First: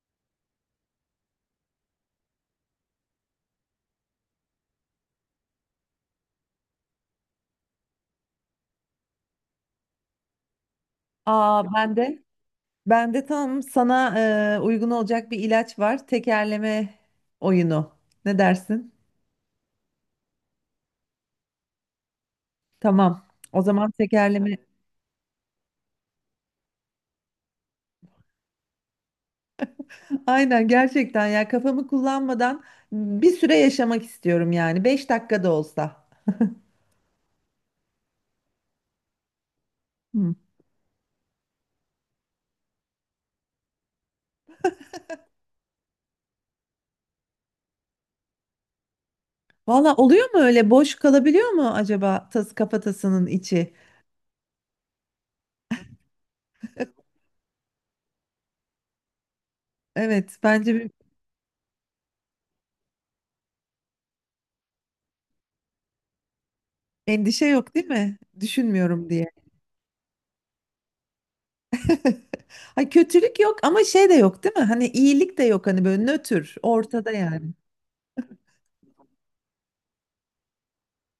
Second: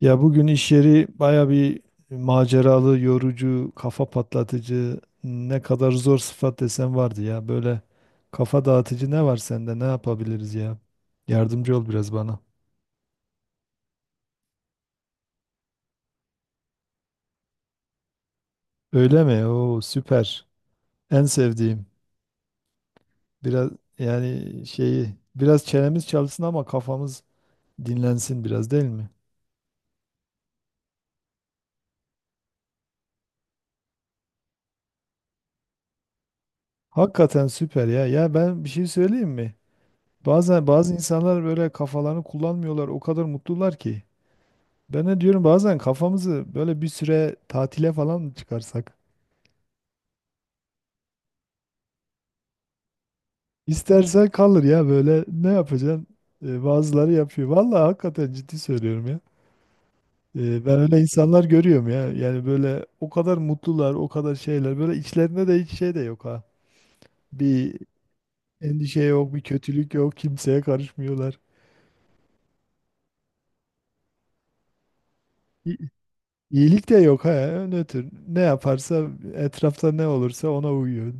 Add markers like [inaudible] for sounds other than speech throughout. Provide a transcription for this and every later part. Ya bugün iş yeri baya bir maceralı, yorucu, kafa patlatıcı, ne kadar zor sıfat desen vardı ya. Böyle kafa dağıtıcı ne var sende? Ne yapabiliriz ya? Aa Yardımcı ol ben biraz de bana. ben de tam sana uygun olacak bir ilaç var. Tekerleme oyunu. Ne dersin? Öyle mi? Oo süper. En sevdiğim. Tamam. O Biraz zaman tekerleme. yani [laughs] şeyi biraz çenemiz çalsın ama kafamız dinlensin biraz değil mi? Aynen gerçekten ya kafamı kullanmadan bir süre yaşamak istiyorum yani. Beş dakika da olsa. Hakikaten süper ya. Ya ben bir şey söyleyeyim mi? Hı. Bazen bazı insanlar böyle kafalarını kullanmıyorlar. O kadar mutlular ki. Ben de diyorum bazen kafamızı böyle bir süre tatile falan mı çıkarsak? Valla oluyor mu öyle? Boş kalabiliyor mu acaba tas kafatasının içi? İstersen kalır ya böyle ne yapacaksın? Bazıları yapıyor. Vallahi hakikaten ciddi söylüyorum ya. Evet bence Ben bir öyle insanlar görüyorum ya. Yani böyle o kadar mutlular, o kadar şeyler. Böyle içlerinde de hiç şey de yok ha. endişe yok Bir değil mi? endişe Düşünmüyorum diye. yok, bir kötülük yok, kimseye karışmıyorlar. [laughs] Ay kötülük yok ama şey de yok değil mi? Hani iyilik de yok İ- hani böyle nötr İyilik de ortada yok yani. ha. Ne tür, ne yaparsa etrafta ne olursa ona uyuyor.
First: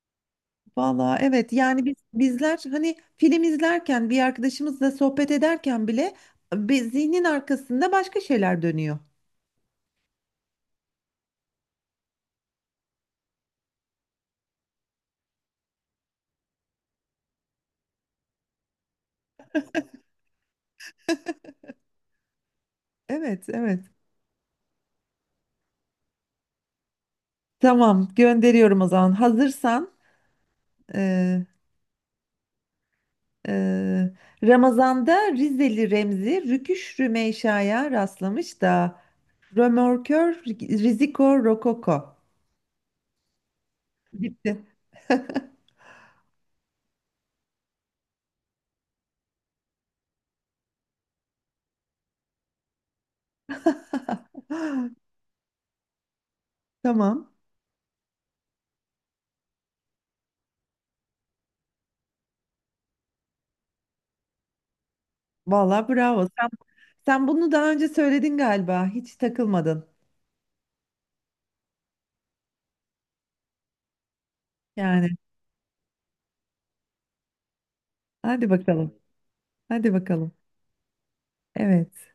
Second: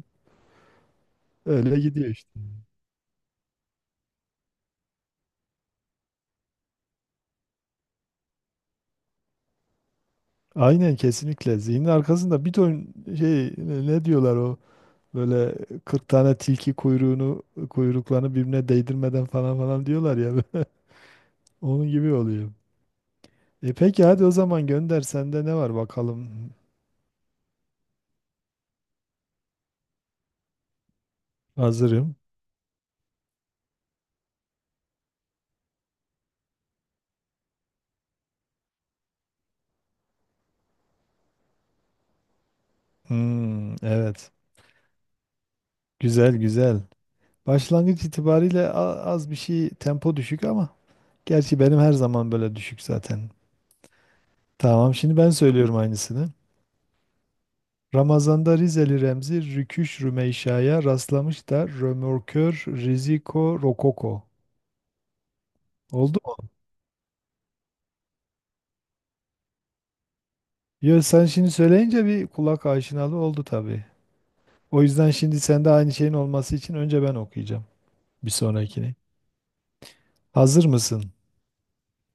Valla evet Öyle yani biz gidiyor işte. bizler hani film izlerken bir arkadaşımızla sohbet ederken bile bir zihnin arkasında başka şeyler dönüyor. Aynen kesinlikle. Zihnin arkasında bir ton şey ne diyorlar o böyle 40 tane tilki kuyruğunu kuyruklarını birbirine değdirmeden falan falan diyorlar ya. [laughs] Onun gibi oluyor. Evet E evet peki hadi o zaman gönder. Sende ne var bakalım? tamam gönderiyorum o zaman hazırsan e, Hazırım. e, Ramazan'da Rizeli Remzi Rüküş Rümeysa'ya rastlamış da Römorkör Riziko Rokoko Hmm, evet. gitti. Güzel güzel. Başlangıç itibariyle az bir şey tempo düşük ama gerçi benim her zaman böyle düşük zaten. Tamam [laughs] şimdi ben söylüyorum aynısını. Tamam. Ramazan'da Rizeli Remzi Rüküş Rümeysa'ya rastlamış da Römorkör Riziko Rokoko. Vallahi Oldu bravo. mu? Sen bunu daha önce söyledin galiba. Hiç takılmadın. Yo, sen şimdi söyleyince bir kulak aşinalığı oldu tabii. O Yani yüzden şimdi sende aynı şeyin olması için önce ben okuyacağım bir hadi bakalım. sonrakini. Hadi bakalım. Hazır mısın? Evet.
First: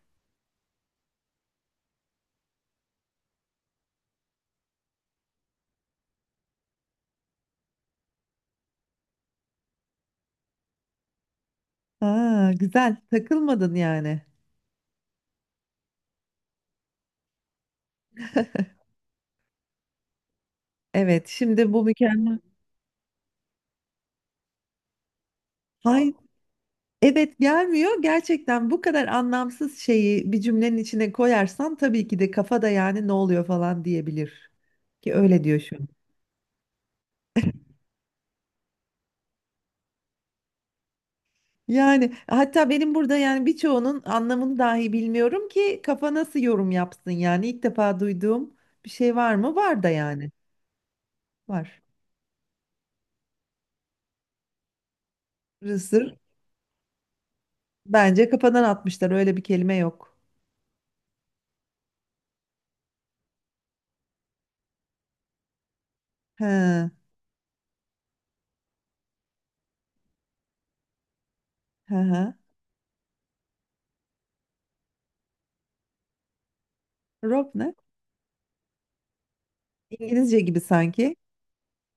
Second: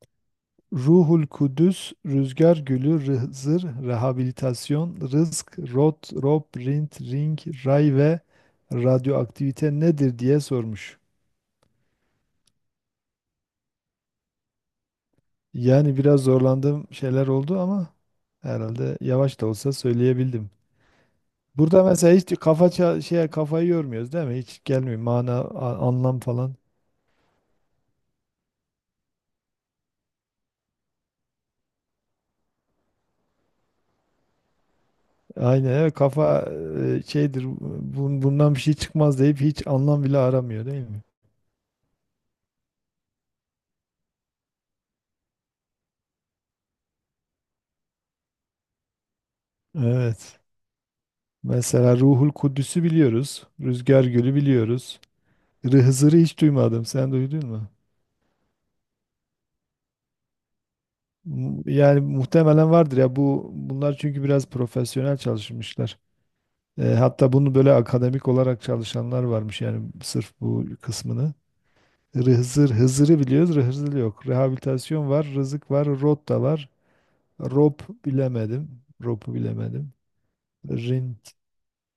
Ruhul Kudüs, Rüzgar Gülü, Rızır, Rehabilitasyon, Rızk, Rot, Rob, Rint, Ring, Ray ve Radyoaktivite nedir diye sormuş. Aa, güzel. Takılmadın yani. Yani biraz zorlandığım şeyler oldu ama [laughs] herhalde yavaş da olsa söyleyebildim. Evet, şimdi bu Burada mesela hiç mükemmel. kafa şeye kafayı yormuyoruz değil mi? Hiç gelmiyor mana Hayır, anlam falan. evet gelmiyor. Gerçekten bu kadar anlamsız şeyi bir cümlenin içine koyarsan tabii ki de kafada yani ne oluyor falan diyebilir. Ki öyle diyor Aynen şu. evet kafa şeydir bundan bir şey çıkmaz deyip hiç anlam bile aramıyor değil mi? Yani hatta benim burada yani birçoğunun anlamını dahi bilmiyorum ki kafa nasıl yorum yapsın yani ilk defa duyduğum bir şey var mı? Var da yani Evet. var. Mesela Ruhul Kudüs'ü biliyoruz. Rüzgar Gölü biliyoruz. Hızır'ı Rısır hiç duymadım. Sen duydun mu? bence kafadan atmışlar öyle bir kelime yok. Yani muhtemelen vardır ya bunlar çünkü biraz profesyonel çalışmışlar. He, he, Hatta bunu böyle akademik olarak çalışanlar varmış yani sırf bu kısmını. he. Hızır, Hızır'ı biliyoruz, Hızır yok. Rehabilitasyon var, rızık var, rot da var. Rob ne? Rop bilemedim, ropu bilemedim. İngilizce gibi sanki. Rint,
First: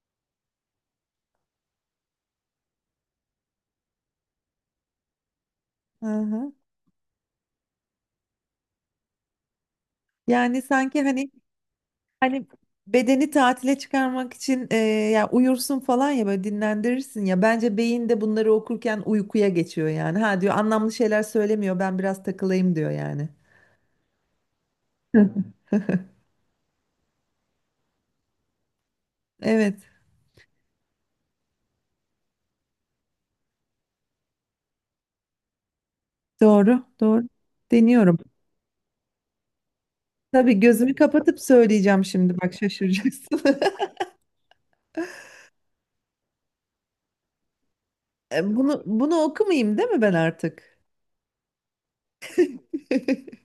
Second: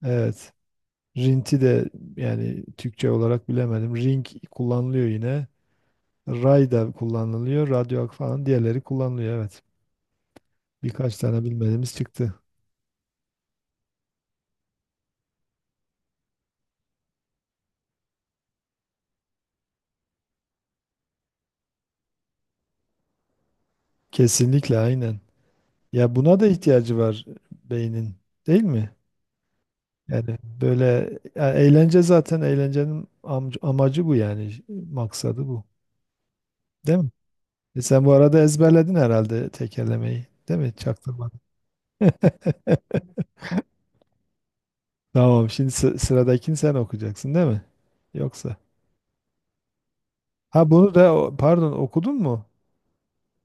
evet. Rinti de yani Türkçe olarak bilemedim. Ring kullanılıyor yine. Hı hı. Ray da kullanılıyor, radyo falan diğerleri kullanılıyor evet. Yani sanki Birkaç hani tane bilmediğimiz çıktı. hani bedeni tatile çıkarmak için ya uyursun falan ya böyle dinlendirirsin ya bence beyin de bunları okurken uykuya geçiyor yani. Ha diyor anlamlı şeyler söylemiyor ben biraz takılayım diyor yani. Kesinlikle Hı. aynen. hı. Ya buna da ihtiyacı var beynin, değil mi? Evet, Yani böyle ya eğlence zaten eğlencenin amacı bu yani maksadı bu. doğru, Değil mi? doğru. E sen bu Deniyorum. arada ezberledin herhalde tekerlemeyi. Değil Tabii mi? gözümü Çaktırmadın. kapatıp söyleyeceğim şimdi. Bak şaşıracaksın. [laughs] [laughs] Tamam şimdi sıradakini sen okuyacaksın değil mi? Yoksa. Bunu okumayayım değil mi ben Ha artık? bunu da pardon okudun mu? [laughs]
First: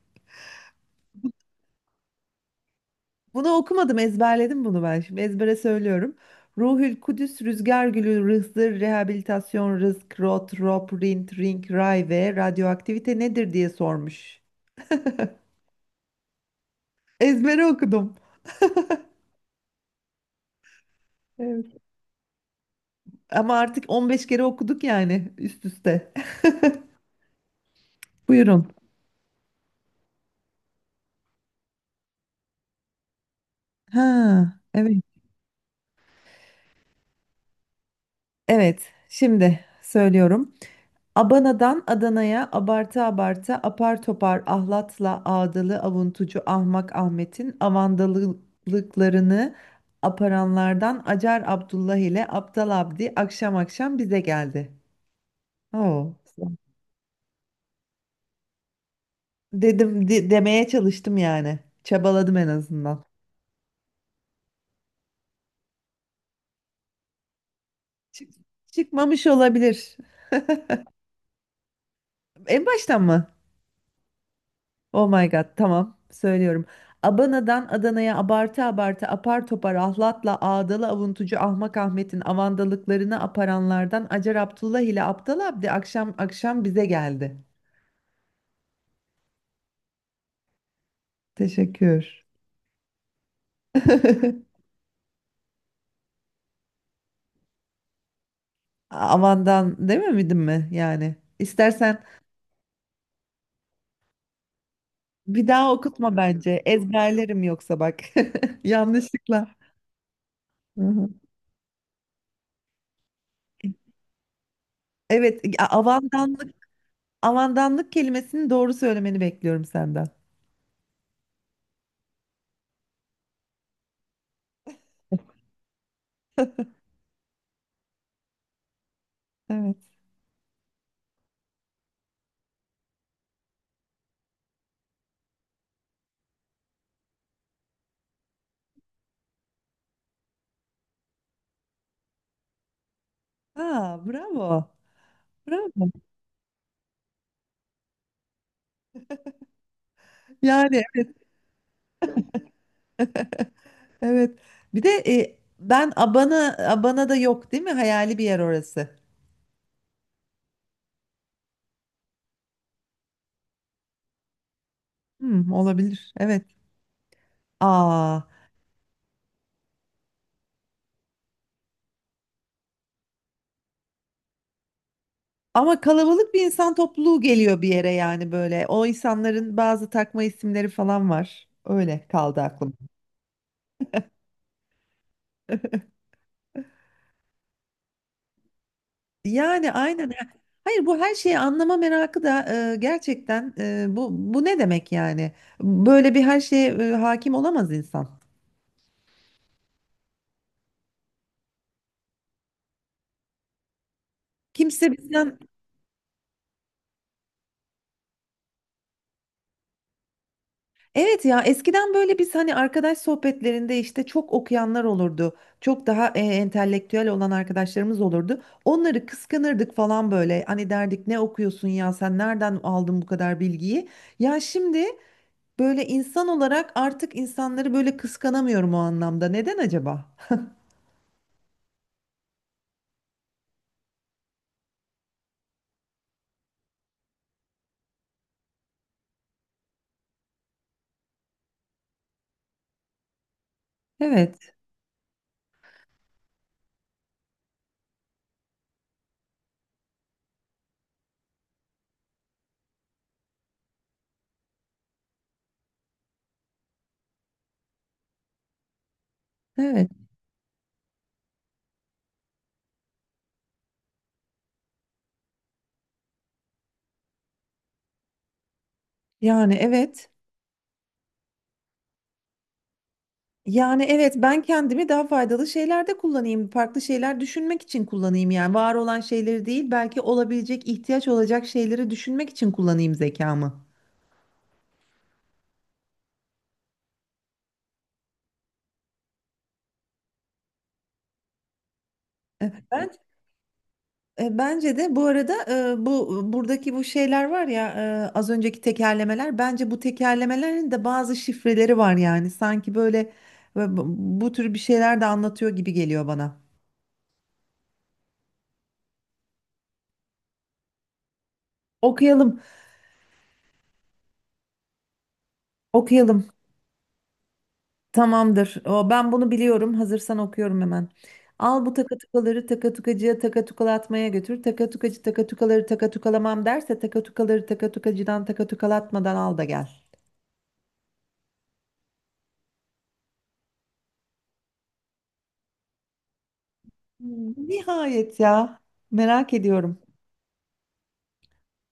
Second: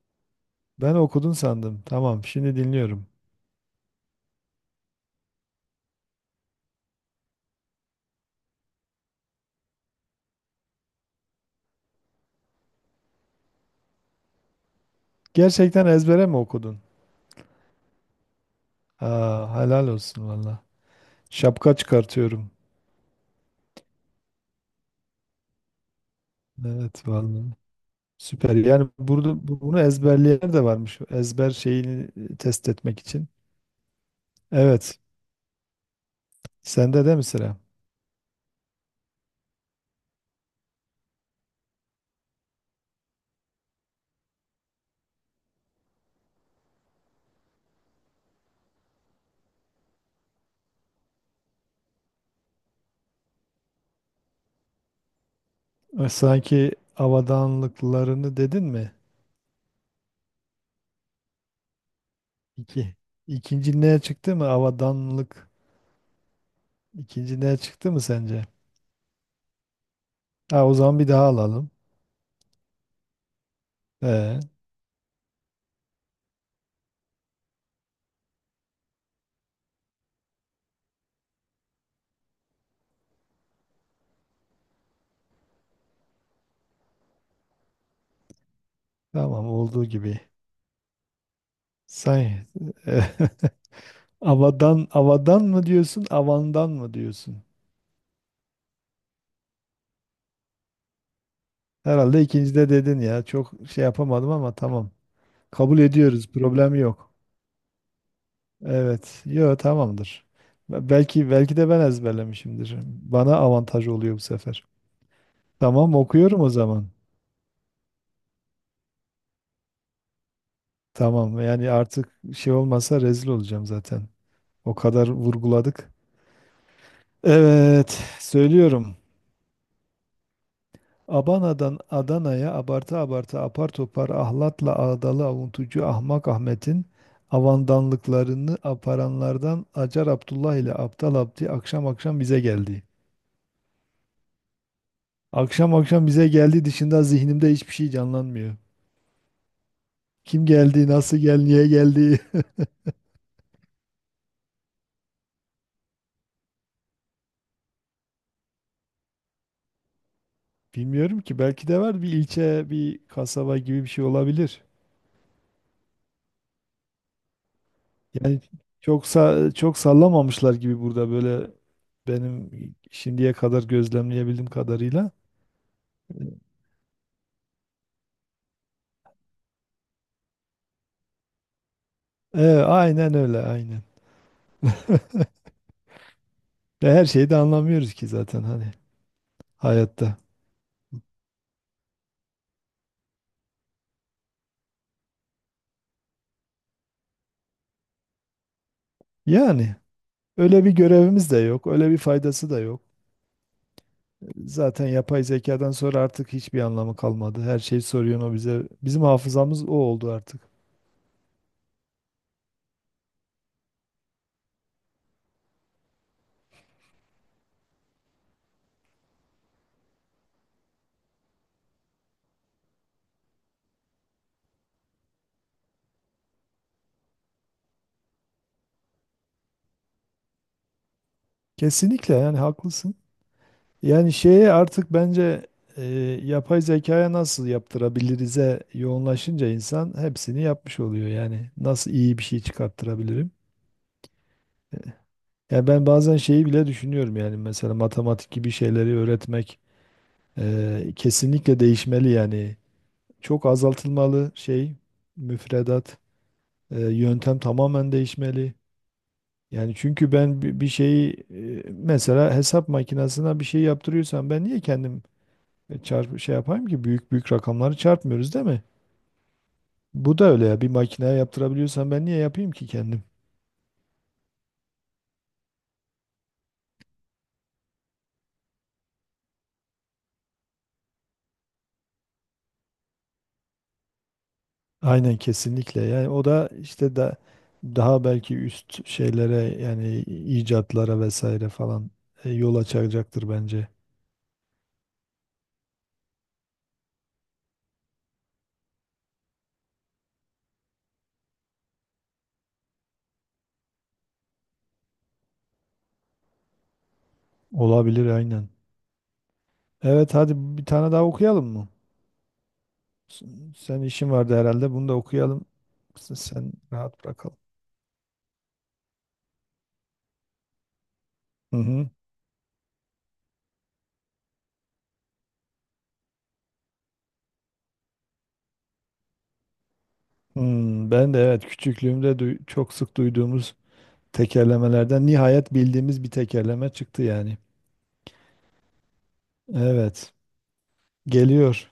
Ben okudun sandım. Tamam şimdi dinliyorum. Bunu okumadım, ezberledim bunu ben. Şimdi ezbere söylüyorum. Ruhül Kudüs, Rüzgar Gülü, Rızdır, Rehabilitasyon, Rızk, Rot, Rop, Rint, Ring, Ray ve radyoaktivite nedir diye sormuş. Gerçekten ezbere mi okudun? Ezbere okudum. Aa, helal olsun valla. Şapka Evet. çıkartıyorum. Ama artık 15 kere okuduk yani üst üste. Evet valla. [laughs] Süper. Buyurun. Yani burada bunu ezberleyen de varmış. Ezber şeyini test etmek için. Ha, Evet. evet. Sende de mi sıra? Evet, şimdi söylüyorum. Abana'dan Adana'ya abartı abartı apar topar ahlatla ağdalı avuntucu ahmak Ahmet'in avandalılıklarını aparanlardan Acar Abdullah ile Aptal Abdi akşam akşam bize geldi. Oo. Sanki avadanlıklarını dedin mi? Demeye çalıştım yani. Çabaladım en İki. azından. İkinci neye çıktı mı? Avadanlık. İkinci neye çıktı mı Çık- sence? çıkmamış olabilir. Ha, o zaman bir daha alalım. En baştan mı? Ee, Oh my God, tamam söylüyorum. Abana'dan Adana'ya abartı abartı apar topar ahlatla ağdalı avuntucu Ahmak Ahmet'in avandalıklarını aparanlardan Acar Abdullah ile Aptal Abdi akşam akşam bize geldi. tamam olduğu gibi. Teşekkür. Sanki [laughs] [laughs] avadan avadan mı diyorsun, avandan mı diyorsun? Avandan dememedim mi yani? İstersen Herhalde ikincide dedin ya. Çok şey yapamadım ama tamam. bir daha Kabul okutma ediyoruz. bence. Problem yok. Ezberlerim yoksa bak. [laughs] Evet. Yanlışlıkla. Yo tamamdır. Hı Be- hı. Belki belki de ben ezberlemişimdir. Bana avantaj oluyor bu sefer. Evet, Tamam okuyorum o avandanlık zaman. avandanlık kelimesini doğru söylemeni bekliyorum senden. Tamam yani artık şey olmasa rezil olacağım zaten. O kadar vurguladık. Evet söylüyorum. Evet. Abana'dan Adana'ya abartı abartı apar topar ahlatla ağdalı avuntucu Ahmak Ahmet'in avandanlıklarını aparanlardan Acar Abdullah ile Aptal Abdi akşam akşam bize geldi. Aa, bravo. Akşam Bravo. akşam bize geldi dışında zihnimde hiçbir şey canlanmıyor. Kim Yani geldi, evet. nasıl geldi, niye geldi [laughs] Evet. Bir de ben Abana da yok değil mi? Hayali bir yer orası. [laughs] bilmiyorum ki. Belki de var bir ilçe, bir kasaba gibi bir şey olabilir. Hmm, olabilir. Evet. Aa, Yani çok sallamamışlar gibi burada böyle benim şimdiye kadar gözlemleyebildiğim kadarıyla. ama kalabalık bir insan topluluğu geliyor bir yere yani böyle. O insanların bazı takma isimleri falan var. Öyle kaldı aklım. Aynen öyle, aynen. [laughs] Ve her şeyi de anlamıyoruz ki zaten hani Yani aynen. hayatta. Hayır bu her şeyi anlama merakı da gerçekten bu ne demek yani? Böyle bir her şeye hakim olamaz insan. Yani öyle bir görevimiz de yok, öyle bir faydası da yok. Zaten Kimse yapay bizden zekadan sonra artık hiçbir anlamı kalmadı. Her şeyi soruyor o bize. Bizim hafızamız o oldu artık. Evet ya eskiden böyle biz hani arkadaş sohbetlerinde işte çok okuyanlar olurdu. Çok daha entelektüel olan arkadaşlarımız olurdu. Onları kıskanırdık falan böyle. Hani derdik ne okuyorsun ya sen nereden aldın bu kadar bilgiyi? Ya şimdi böyle insan olarak artık insanları böyle kıskanamıyorum o anlamda. Neden acaba? Kesinlikle yani haklısın. Yani şeye artık bence e, yapay zekaya nasıl yaptırabilirize yoğunlaşınca insan hepsini yapmış oluyor. Yani nasıl iyi bir şey çıkarttırabilirim? Evet, Yani ben bazen şeyi bile düşünüyorum yani mesela matematik gibi şeyleri öğretmek kesinlikle değişmeli yani. Çok azaltılmalı şey müfredat, yöntem tamamen değişmeli. Yani evet. çünkü ben bir şeyi mesela hesap makinesine bir şey yaptırıyorsam ben niye kendim çarp şey yapayım ki büyük büyük rakamları çarpmıyoruz değil mi? Yani evet. Bu da öyle ya bir makineye yaptırabiliyorsam ben niye yapayım ki kendim? Yani evet ben kendimi daha faydalı şeylerde kullanayım, farklı şeyler düşünmek için kullanayım yani var olan şeyleri değil belki olabilecek ihtiyaç olacak şeyleri düşünmek için kullanayım zekamı. Aynen kesinlikle. Yani o da işte daha belki üst şeylere yani icatlara vesaire falan yol Ben açacaktır bence. Bence de bu arada bu buradaki bu şeyler var ya az önceki tekerlemeler bence bu tekerlemelerin de bazı şifreleri var yani sanki böyle e, bu bu tür bir şeyler de anlatıyor gibi geliyor bana. Olabilir aynen. Evet hadi bir tane daha okuyalım mı? Okuyalım, S- Sen işin vardı herhalde. Bunu da okuyalım. Okuyalım. Sen rahat bırakalım. Tamamdır. O, ben bunu biliyorum. Hazırsan okuyorum hemen. Hı Al bu hı. takatukaları takatukacıya takatukalatmaya götür. Takatukacı takatukaları takatukalamam derse takatukaları takatukacıdan takatukalatmadan al da gel. Hmm, ben de evet küçüklüğümde çok sık duyduğumuz tekerlemelerden nihayet bildiğimiz bir tekerleme çıktı Hmm, yani. nihayet ya. Merak ediyorum. Evet. Geliyor.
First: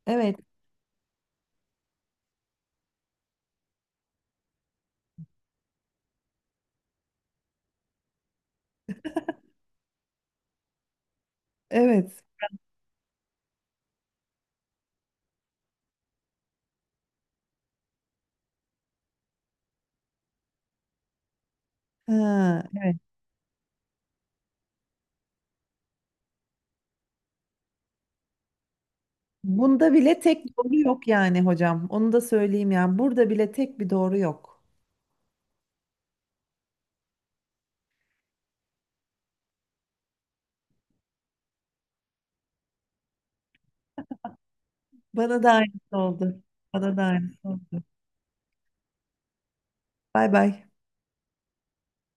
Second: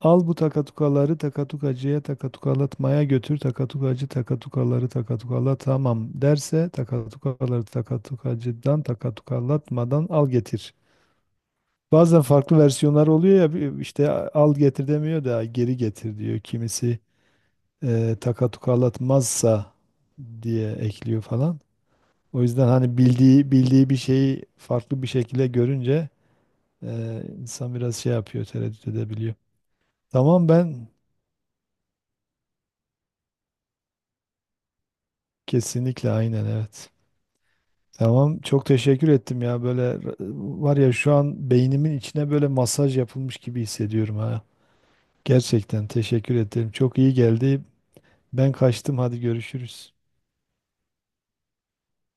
Al bu Evet. takatukaları takatukacıya takatukalatmaya götür. Takatukacı takatukaları takatukala tamam derse takatukaları takatukacıdan takatukalatmadan al getir. Evet. Bazen farklı versiyonlar oluyor ya işte al getir demiyor da geri getir diyor. Kimisi takatukalatmazsa diye ekliyor falan. O Ha, yüzden evet. hani bildiği bildiği bir şeyi farklı bir şekilde görünce insan biraz şey yapıyor, tereddüt edebiliyor. Bunda bile Tamam tek doğru ben yok yani hocam. Onu da söyleyeyim yani. Burada bile tek bir doğru yok. kesinlikle aynen evet. Tamam çok teşekkür ettim ya böyle var ya şu an beynimin içine böyle masaj yapılmış gibi hissediyorum ha. Bana da Gerçekten aynısı teşekkür oldu. ederim. Bana Çok da iyi aynısı geldi. oldu. Ben kaçtım hadi görüşürüz. Bay bay.